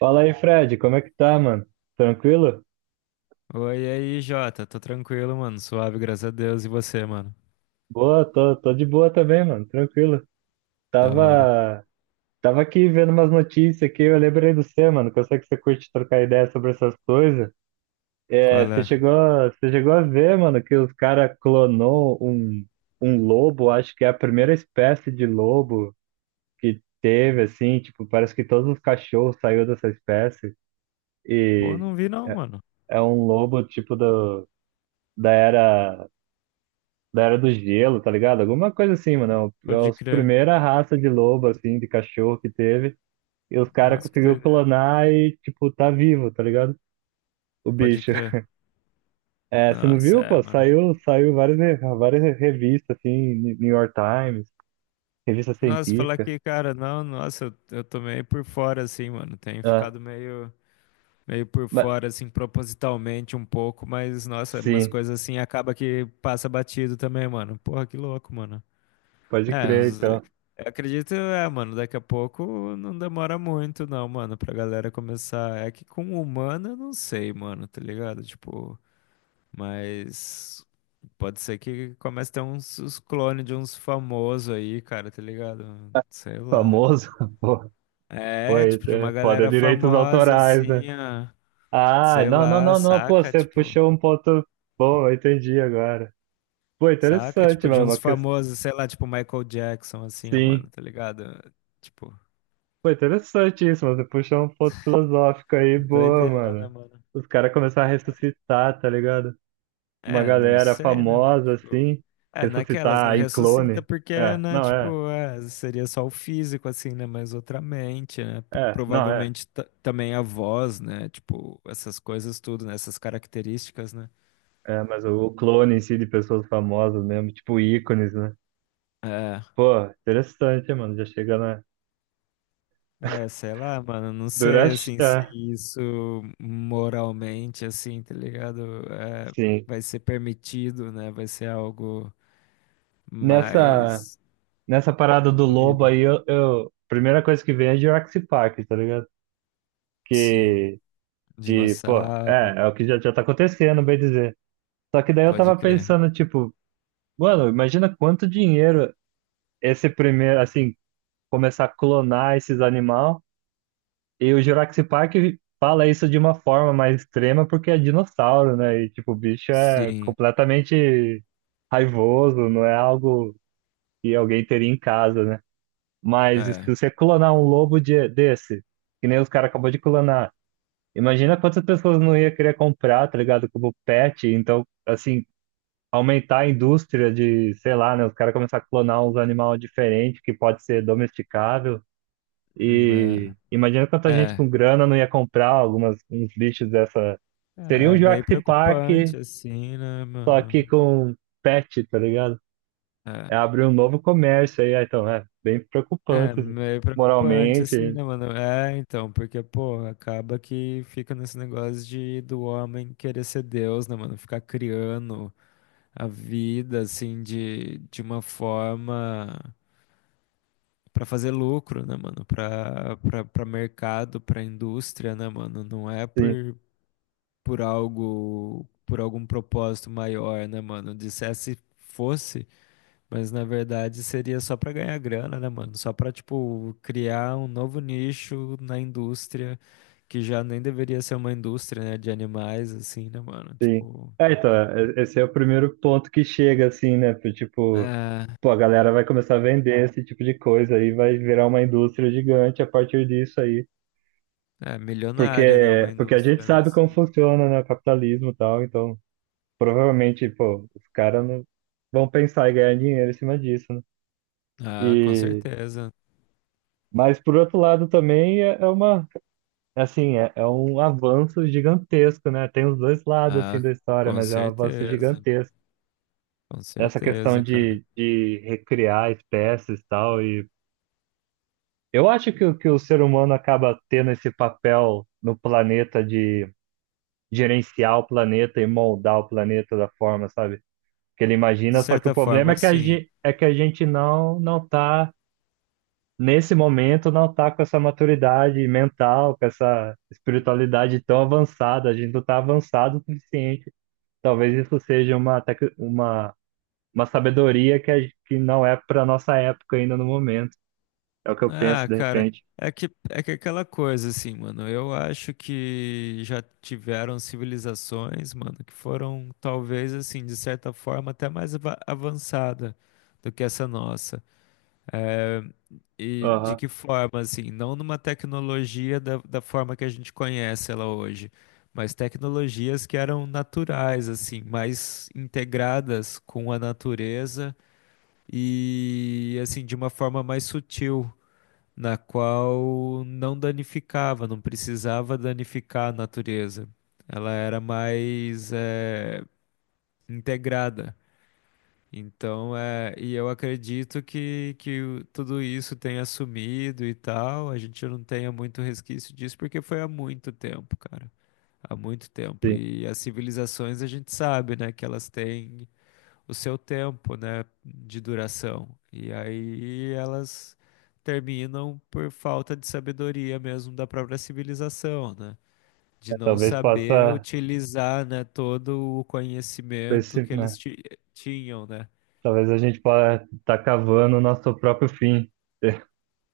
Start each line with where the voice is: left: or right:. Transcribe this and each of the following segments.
right: Fala aí, Fred, como é que tá, mano? Tranquilo?
left: Oi, e aí, Jota. Tô tranquilo, mano. Suave, graças a Deus. E você, mano?
right: Boa, tô de boa também, mano, tranquilo.
left: Da hora.
right: Tava, tava aqui vendo umas notícias aqui, eu lembrei do você, mano, que eu sei que você curte trocar ideia sobre essas coisas. É,
left: Qual
right: você
left: é?
right: chegou, você chegou a ver, mano, que os caras clonou um lobo, acho que é a primeira espécie de lobo que teve, assim, tipo, parece que todos os cachorros saiu dessa espécie
left: Pô,
right: e
left: não vi não, mano.
right: é um lobo, tipo, do, da era da Era do Gelo, tá ligado? Alguma coisa assim, mano. É a
left: Pode crer.
right: primeira raça de lobo, assim, de cachorro que teve. E os caras
left: Nossa, que
right: conseguiu
left: doideira.
right: clonar e, tipo, tá vivo, tá ligado? O
left: Pode
right: bicho.
left: crer.
right: É, você não
left: Nossa,
right: viu,
left: é,
right: pô?
left: mano.
right: Saiu várias revistas, assim, New York Times, revista
left: Nossa, falar
right: científica.
left: que, cara, não, nossa, eu tô meio por fora, assim, mano. Tenho
right: Ah,
left: ficado meio por
right: mas,
left: fora, assim, propositalmente um pouco, mas, nossa, umas
right: sim,
left: coisas assim acaba que passa batido também, mano. Porra, que louco, mano.
right: pode
left: É,
right: crer, então.
left: eu acredito, é, mano, daqui a pouco não demora muito, não, mano, pra galera começar. É que com humano eu não sei, mano, tá ligado? Tipo, mas pode ser que comece a ter uns clones de uns famosos aí, cara, tá ligado? Sei lá.
right: Famoso, pô.
left: É,
right: Foi,
left: tipo, de
right: é,
left: uma
right: foda, é
left: galera
right: direitos
left: famosa,
right: autorais, né?
left: assim, ó,
right: Ah,
left: sei
right: não, não,
left: lá,
right: não, não, pô, você puxou um ponto bom, eu entendi agora. Pô,
left: saca,
right: interessante,
left: tipo, de
right: mano.
left: uns
right: Uma
left: famosos, sei lá, tipo, Michael Jackson, assim, ó, mano,
right: Sim.
left: tá ligado? Tipo,
right: Pô, interessante isso, mano. Você puxou um ponto filosófico aí, boa,
left: doideira, né,
right: mano.
left: mano?
right: Os caras começaram a ressuscitar, tá ligado? Uma
left: É, não
right: galera
left: sei, né, mano?
right: famosa,
left: Tipo,
right: assim,
left: é, naquelas não
right: ressuscitar em
left: ressuscita
right: clone.
left: porque,
right: É,
left: né,
right: não, é,
left: tipo, é, seria só o físico, assim, né? Mas outra mente, né?
right: é, não, é.
left: Provavelmente também a voz, né? Tipo, essas coisas tudo, né? Essas características, né?
right: É, mas o clone em si de pessoas famosas mesmo, tipo ícones, né?
left: É,
right: Pô, interessante, mano. Já chega na.
left: é, sei lá, mano, não sei,
right: Durante.
left: assim, se
right: É,
left: isso moralmente, assim, tá ligado? É,
right: sim.
left: vai ser permitido, né? Vai ser algo
right: Nessa,
left: mais.
right: nessa parada
left: Não
right: do lobo
left: duvido.
right: aí, a primeira coisa que vem é Jurassic Park, tá ligado?
left: Sim,
right: Que De, pô, é,
left: dinossauro,
right: é o que já tá acontecendo, bem dizer. Só que daí eu
left: pode
right: tava
left: crer.
right: pensando, tipo, mano, imagina quanto dinheiro esse primeiro, assim, começar a clonar esses animais. E o Jurassic Park fala isso de uma forma mais extrema porque é dinossauro, né? E, tipo, o bicho é
left: Sim,
right: completamente raivoso, não é algo que alguém teria em casa, né? Mas se
left: é,
right: você clonar um lobo desse, que nem os caras acabou de clonar, imagina quantas pessoas não ia querer comprar, tá ligado? Como pet. Então, assim, aumentar a indústria de, sei lá, né? Os caras começar a clonar uns animais diferentes que pode ser domesticável.
left: é,
right: E imagina quanta gente
left: é,
right: com grana não ia comprar algumas, uns bichos dessa. Seria um
left: é meio
right: Jurassic Park,
left: preocupante assim, né,
right: só
left: mano?
right: que com pet, tá ligado?
left: É,
right: É abrir um novo comércio aí. Ah, então, é bem
left: é
right: preocupante
left: meio preocupante assim,
right: moralmente.
left: né, mano? É, então, porque, pô, acaba que fica nesse negócio de do homem querer ser Deus, né, mano? Ficar criando a vida assim de uma forma pra fazer lucro, né, mano? Pra mercado, pra indústria, né, mano? Não é
right: Sim,
left: por algo, por algum propósito maior, né, mano? Dissesse fosse, mas na verdade seria só pra ganhar grana, né, mano? Só pra, tipo, criar um novo nicho na indústria, que já nem deveria ser uma indústria, né, de animais, assim, né, mano?
right: sim.
left: Tipo,
right: É, então, esse é o primeiro ponto que chega, assim, né? Tipo,
left: é,
right: pô, a galera vai começar a vender esse tipo de coisa aí, vai virar uma indústria gigante a partir disso aí.
left: é milionária, né, uma
right: Porque, porque a gente
left: indústria, né,
right: sabe como
left: assim.
right: funciona, né, o capitalismo e tal, então provavelmente, pô, os caras não vão pensar em ganhar dinheiro em cima disso, né?
left: Ah, com
right: E,
left: certeza.
right: mas por outro lado também é, é uma, assim, é um avanço gigantesco, né? Tem os dois lados,
left: Ah,
right: assim, da história,
left: com
right: mas é um avanço
left: certeza.
right: gigantesco.
left: Com
right: Essa questão
left: certeza, cara.
right: de, recriar espécies e tal, e eu acho que o ser humano acaba tendo esse papel no planeta de gerenciar o planeta e moldar o planeta da forma, sabe? Que ele
left: De
right: imagina, só que o
left: certa
right: problema
left: forma,
right: é que
left: sim.
right: é que a gente não tá nesse momento, não tá com essa maturidade mental, com essa espiritualidade tão avançada, a gente não tá avançado o suficiente. Talvez isso seja uma tec- uma sabedoria que não é para nossa época ainda no momento. É o que eu penso
left: Ah,
right: de
left: cara,
right: repente.
left: é que aquela coisa assim, mano. Eu acho que já tiveram civilizações, mano, que foram talvez assim, de certa forma, até mais avançada do que essa nossa. É, e de
right: Aham,
left: que forma, assim, não numa tecnologia da forma que a gente conhece ela hoje, mas tecnologias que eram naturais, assim, mais integradas com a natureza e assim de uma forma mais sutil na qual não danificava, não precisava danificar a natureza. Ela era mais integrada. Então, é, e eu acredito que tudo isso tenha sumido e tal, a gente não tenha muito resquício disso, porque foi há muito tempo, cara. Há muito tempo.
right: sim.
left: E as civilizações a gente sabe, né, que elas têm o seu tempo, né, de duração. E aí elas terminam por falta de sabedoria mesmo da própria civilização, né? De
right: É,
left: não
right: talvez
left: saber
right: possa,
left: utilizar, né, todo o conhecimento
right: esse,
left: que
right: né?
left: eles tinham, né?
right: Talvez a gente possa estar cavando o nosso próprio fim,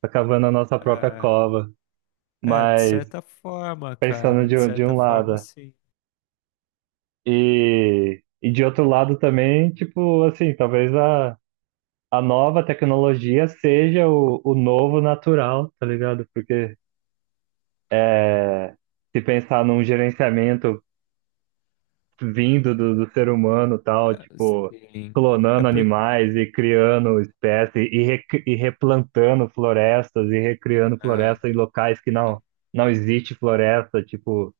right: tá cavando a nossa própria
left: É,
right: cova,
left: é, de
right: mas
left: certa forma,
right: pensando
left: cara, de
right: de
left: certa
right: um lado,
left: forma,
right: né?
left: sim.
right: E de outro lado também, tipo, assim, talvez a nova tecnologia seja o novo natural, tá ligado? Porque é, se pensar num gerenciamento vindo do ser humano, tal,
left: É,
right: tipo,
left: sim. É
right: clonando
left: porque.
right: animais e criando espécies e replantando florestas e recriando
left: É,
right: florestas em locais que não,
left: sim.
right: não existe floresta, tipo,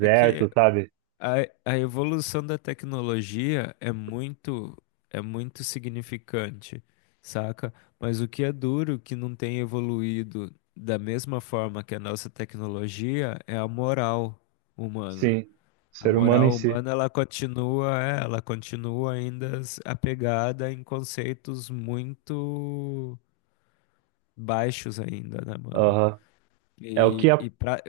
left: É que
right: sabe?
left: a evolução da tecnologia é muito significante, saca? Mas o que é duro que não tem evoluído da mesma forma que a nossa tecnologia é a moral humana.
right: Sim,
left: A
right: ser humano em
left: moral
right: si.
left: humana ela continua, é, ela continua ainda apegada em conceitos muito baixos ainda, né, mano?
right: Aham. É o que
left: E,
right: a,
left: e pra,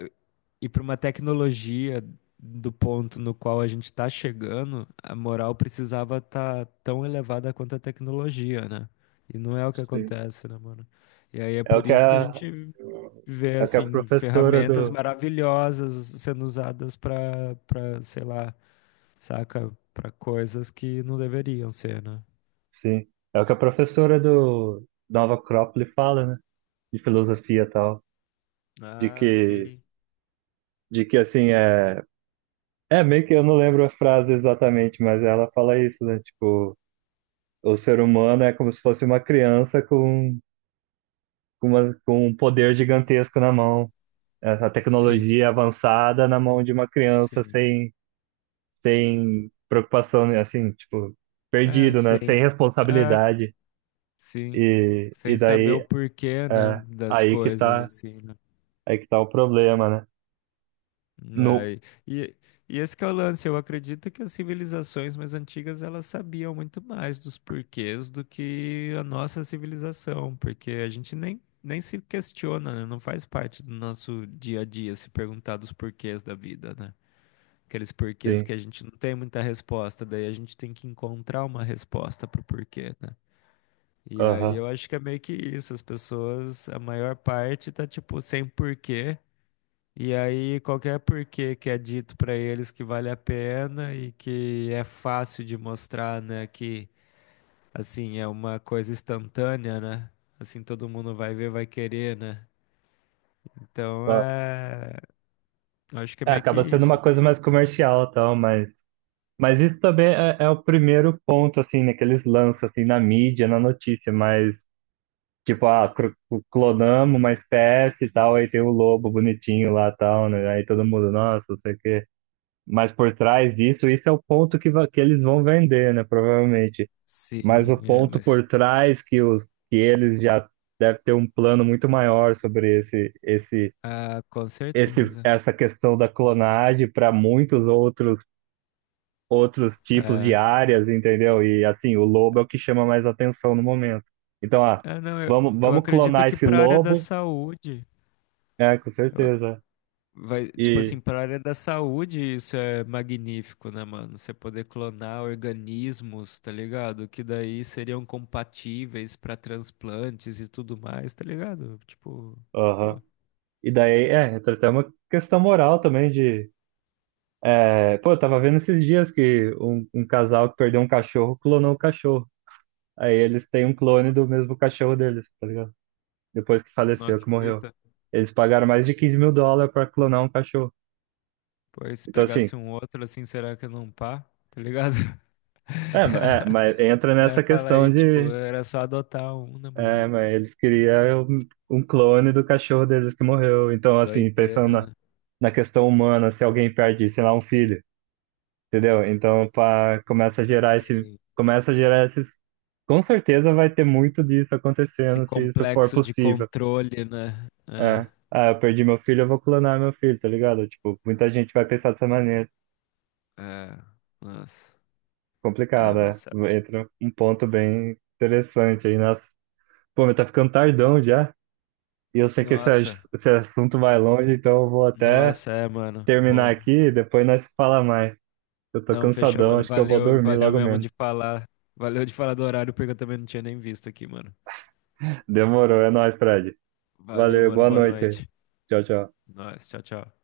left: e para uma tecnologia do ponto no qual a gente está chegando, a moral precisava estar tão elevada quanto a tecnologia, né? E não é o que
right: Sim.
left: acontece, né, mano? E aí é
right: é o
left: por
right: que
left: isso que a
right: a,
left: gente vê,
right: é o que a
left: assim,
right: professora
left: ferramentas
right: do,
left: maravilhosas sendo usadas para sei lá, saca? Para coisas que não deveriam ser, né?
right: sim, é o que a professora do Nova Acrópole fala, né? De filosofia e tal, de
left: Ah,
right: que,
left: sim.
right: de que assim, É, meio que eu não lembro a frase exatamente, mas ela fala isso, né? Tipo, o ser humano é como se fosse uma criança com um poder gigantesco na mão. Essa
left: Sim,
right: tecnologia avançada na mão de uma criança
left: sim.
right: sem preocupação, né? Assim, tipo,
left: É,
right: perdido, né?
left: sim.
right: Sem
left: É,
right: responsabilidade.
left: sim,
right: E
left: sem saber o
right: daí,
left: porquê, né,
right: é,
left: das
right: aí que
left: coisas
right: tá,
left: assim, né?
right: aí que tá o problema, né? No,
left: Né, E, e esse que é o lance, eu acredito que as civilizações mais antigas elas sabiam muito mais dos porquês do que a nossa civilização, porque a gente nem se questiona, né? Não faz parte do nosso dia a dia se perguntar dos porquês da vida, né? Aqueles porquês que
right: sim,
left: a gente não tem muita resposta, daí a gente tem que encontrar uma resposta pro porquê, né? E aí
right: aham.
left: eu acho que é meio que isso, as pessoas, a maior parte tá tipo sem porquê, e aí qualquer porquê que é dito pra eles que vale a pena e que é fácil de mostrar, né, que assim é uma coisa instantânea, né? Assim todo mundo vai ver, vai querer, né? Então é, eu acho que é
right: É,
left: meio que
right: acaba sendo
left: isso,
right: uma
left: assim.
right: coisa mais comercial, tal, mas isso também é o primeiro ponto, assim, né, que eles lançam, assim, na mídia, na notícia, mas, tipo, ah, clonamos uma espécie e tal, aí tem o lobo bonitinho lá e tal, né, aí todo mundo, nossa, não sei o quê. Mas por trás disso, isso é o ponto que eles vão vender, né, provavelmente. Mas
left: Sim,
right: o
left: é,
right: ponto
left: mas
right: por trás que eles já devem ter um plano muito maior sobre esse, esse,
left: ah, com
right: esse,
left: certeza.
right: essa questão da clonagem para muitos outros tipos de
left: É.
right: áreas, entendeu? E assim, o lobo é o que chama mais atenção no momento. Então, ah,
left: É, não,
right: vamos,
left: eu
right: vamos
left: acredito
right: clonar
left: que
right: esse
left: para a área da
right: lobo,
left: saúde,
right: é, com
left: eu
right: certeza.
left: vai, tipo
right: E,
left: assim, para a área da saúde, isso é magnífico, né, mano? Você poder clonar organismos, tá ligado? Que daí seriam compatíveis para transplantes e tudo mais, tá ligado? Tipo, pô,
right: aham. E daí, é, entra até uma questão moral também de. É, pô, eu tava vendo esses dias que um casal que perdeu um cachorro clonou o cachorro. Aí eles têm um clone do mesmo cachorro deles, tá ligado? Depois que
left: nó
right: faleceu,
left: que
right: que morreu.
left: fita.
right: Eles pagaram mais de 15 mil dólares pra clonar um cachorro.
left: Pô, e se
right: Então, assim,
left: pegasse um outro assim, será que não pá? Tá ligado?
right: mas entra
left: Né?
right: nessa
left: Fala
right: questão
left: aí, tipo,
right: de,
left: era só adotar um, né,
right: é,
left: mano?
right: mas eles queriam um clone do cachorro deles que morreu. Então, assim, pensando
left: Doideira,
right: na,
left: né?
right: na questão humana, se alguém perde, sei lá, um filho, entendeu? Então, pá, começa a gerar esse,
left: Esse,
right: começa a gerar esses, com certeza vai ter muito disso
left: esse
right: acontecendo, se isso for
left: complexo de
right: possível.
left: controle, né?
right: É. Ah, eu perdi meu filho, eu vou clonar meu filho, tá ligado? Tipo, muita gente vai pensar dessa maneira.
left: É, é, nossa. É,
right: Complicado,
left: vai
right: é.
left: saber.
right: Entra um ponto bem interessante aí. Nossa, pô, mas tá ficando tardão já. E eu sei que esse,
left: Nossa,
right: esse assunto vai longe, então eu vou até
left: nossa, é, mano.
right: terminar
left: Pô,
right: aqui, depois nós fala mais. Eu tô
left: não, fechou,
right: cansadão,
left: mano.
right: acho que eu vou
left: Valeu,
right: dormir
left: valeu
right: logo
left: mesmo de
right: menos.
left: falar. Valeu de falar do horário, porque eu também não tinha nem visto aqui, mano.
right: Demorou, é nóis, Fred.
left: Valeu,
right: Valeu,
left: mano.
right: boa
left: Boa
right: noite.
left: noite.
right: Tchau, tchau.
left: Nós, tchau, tchau.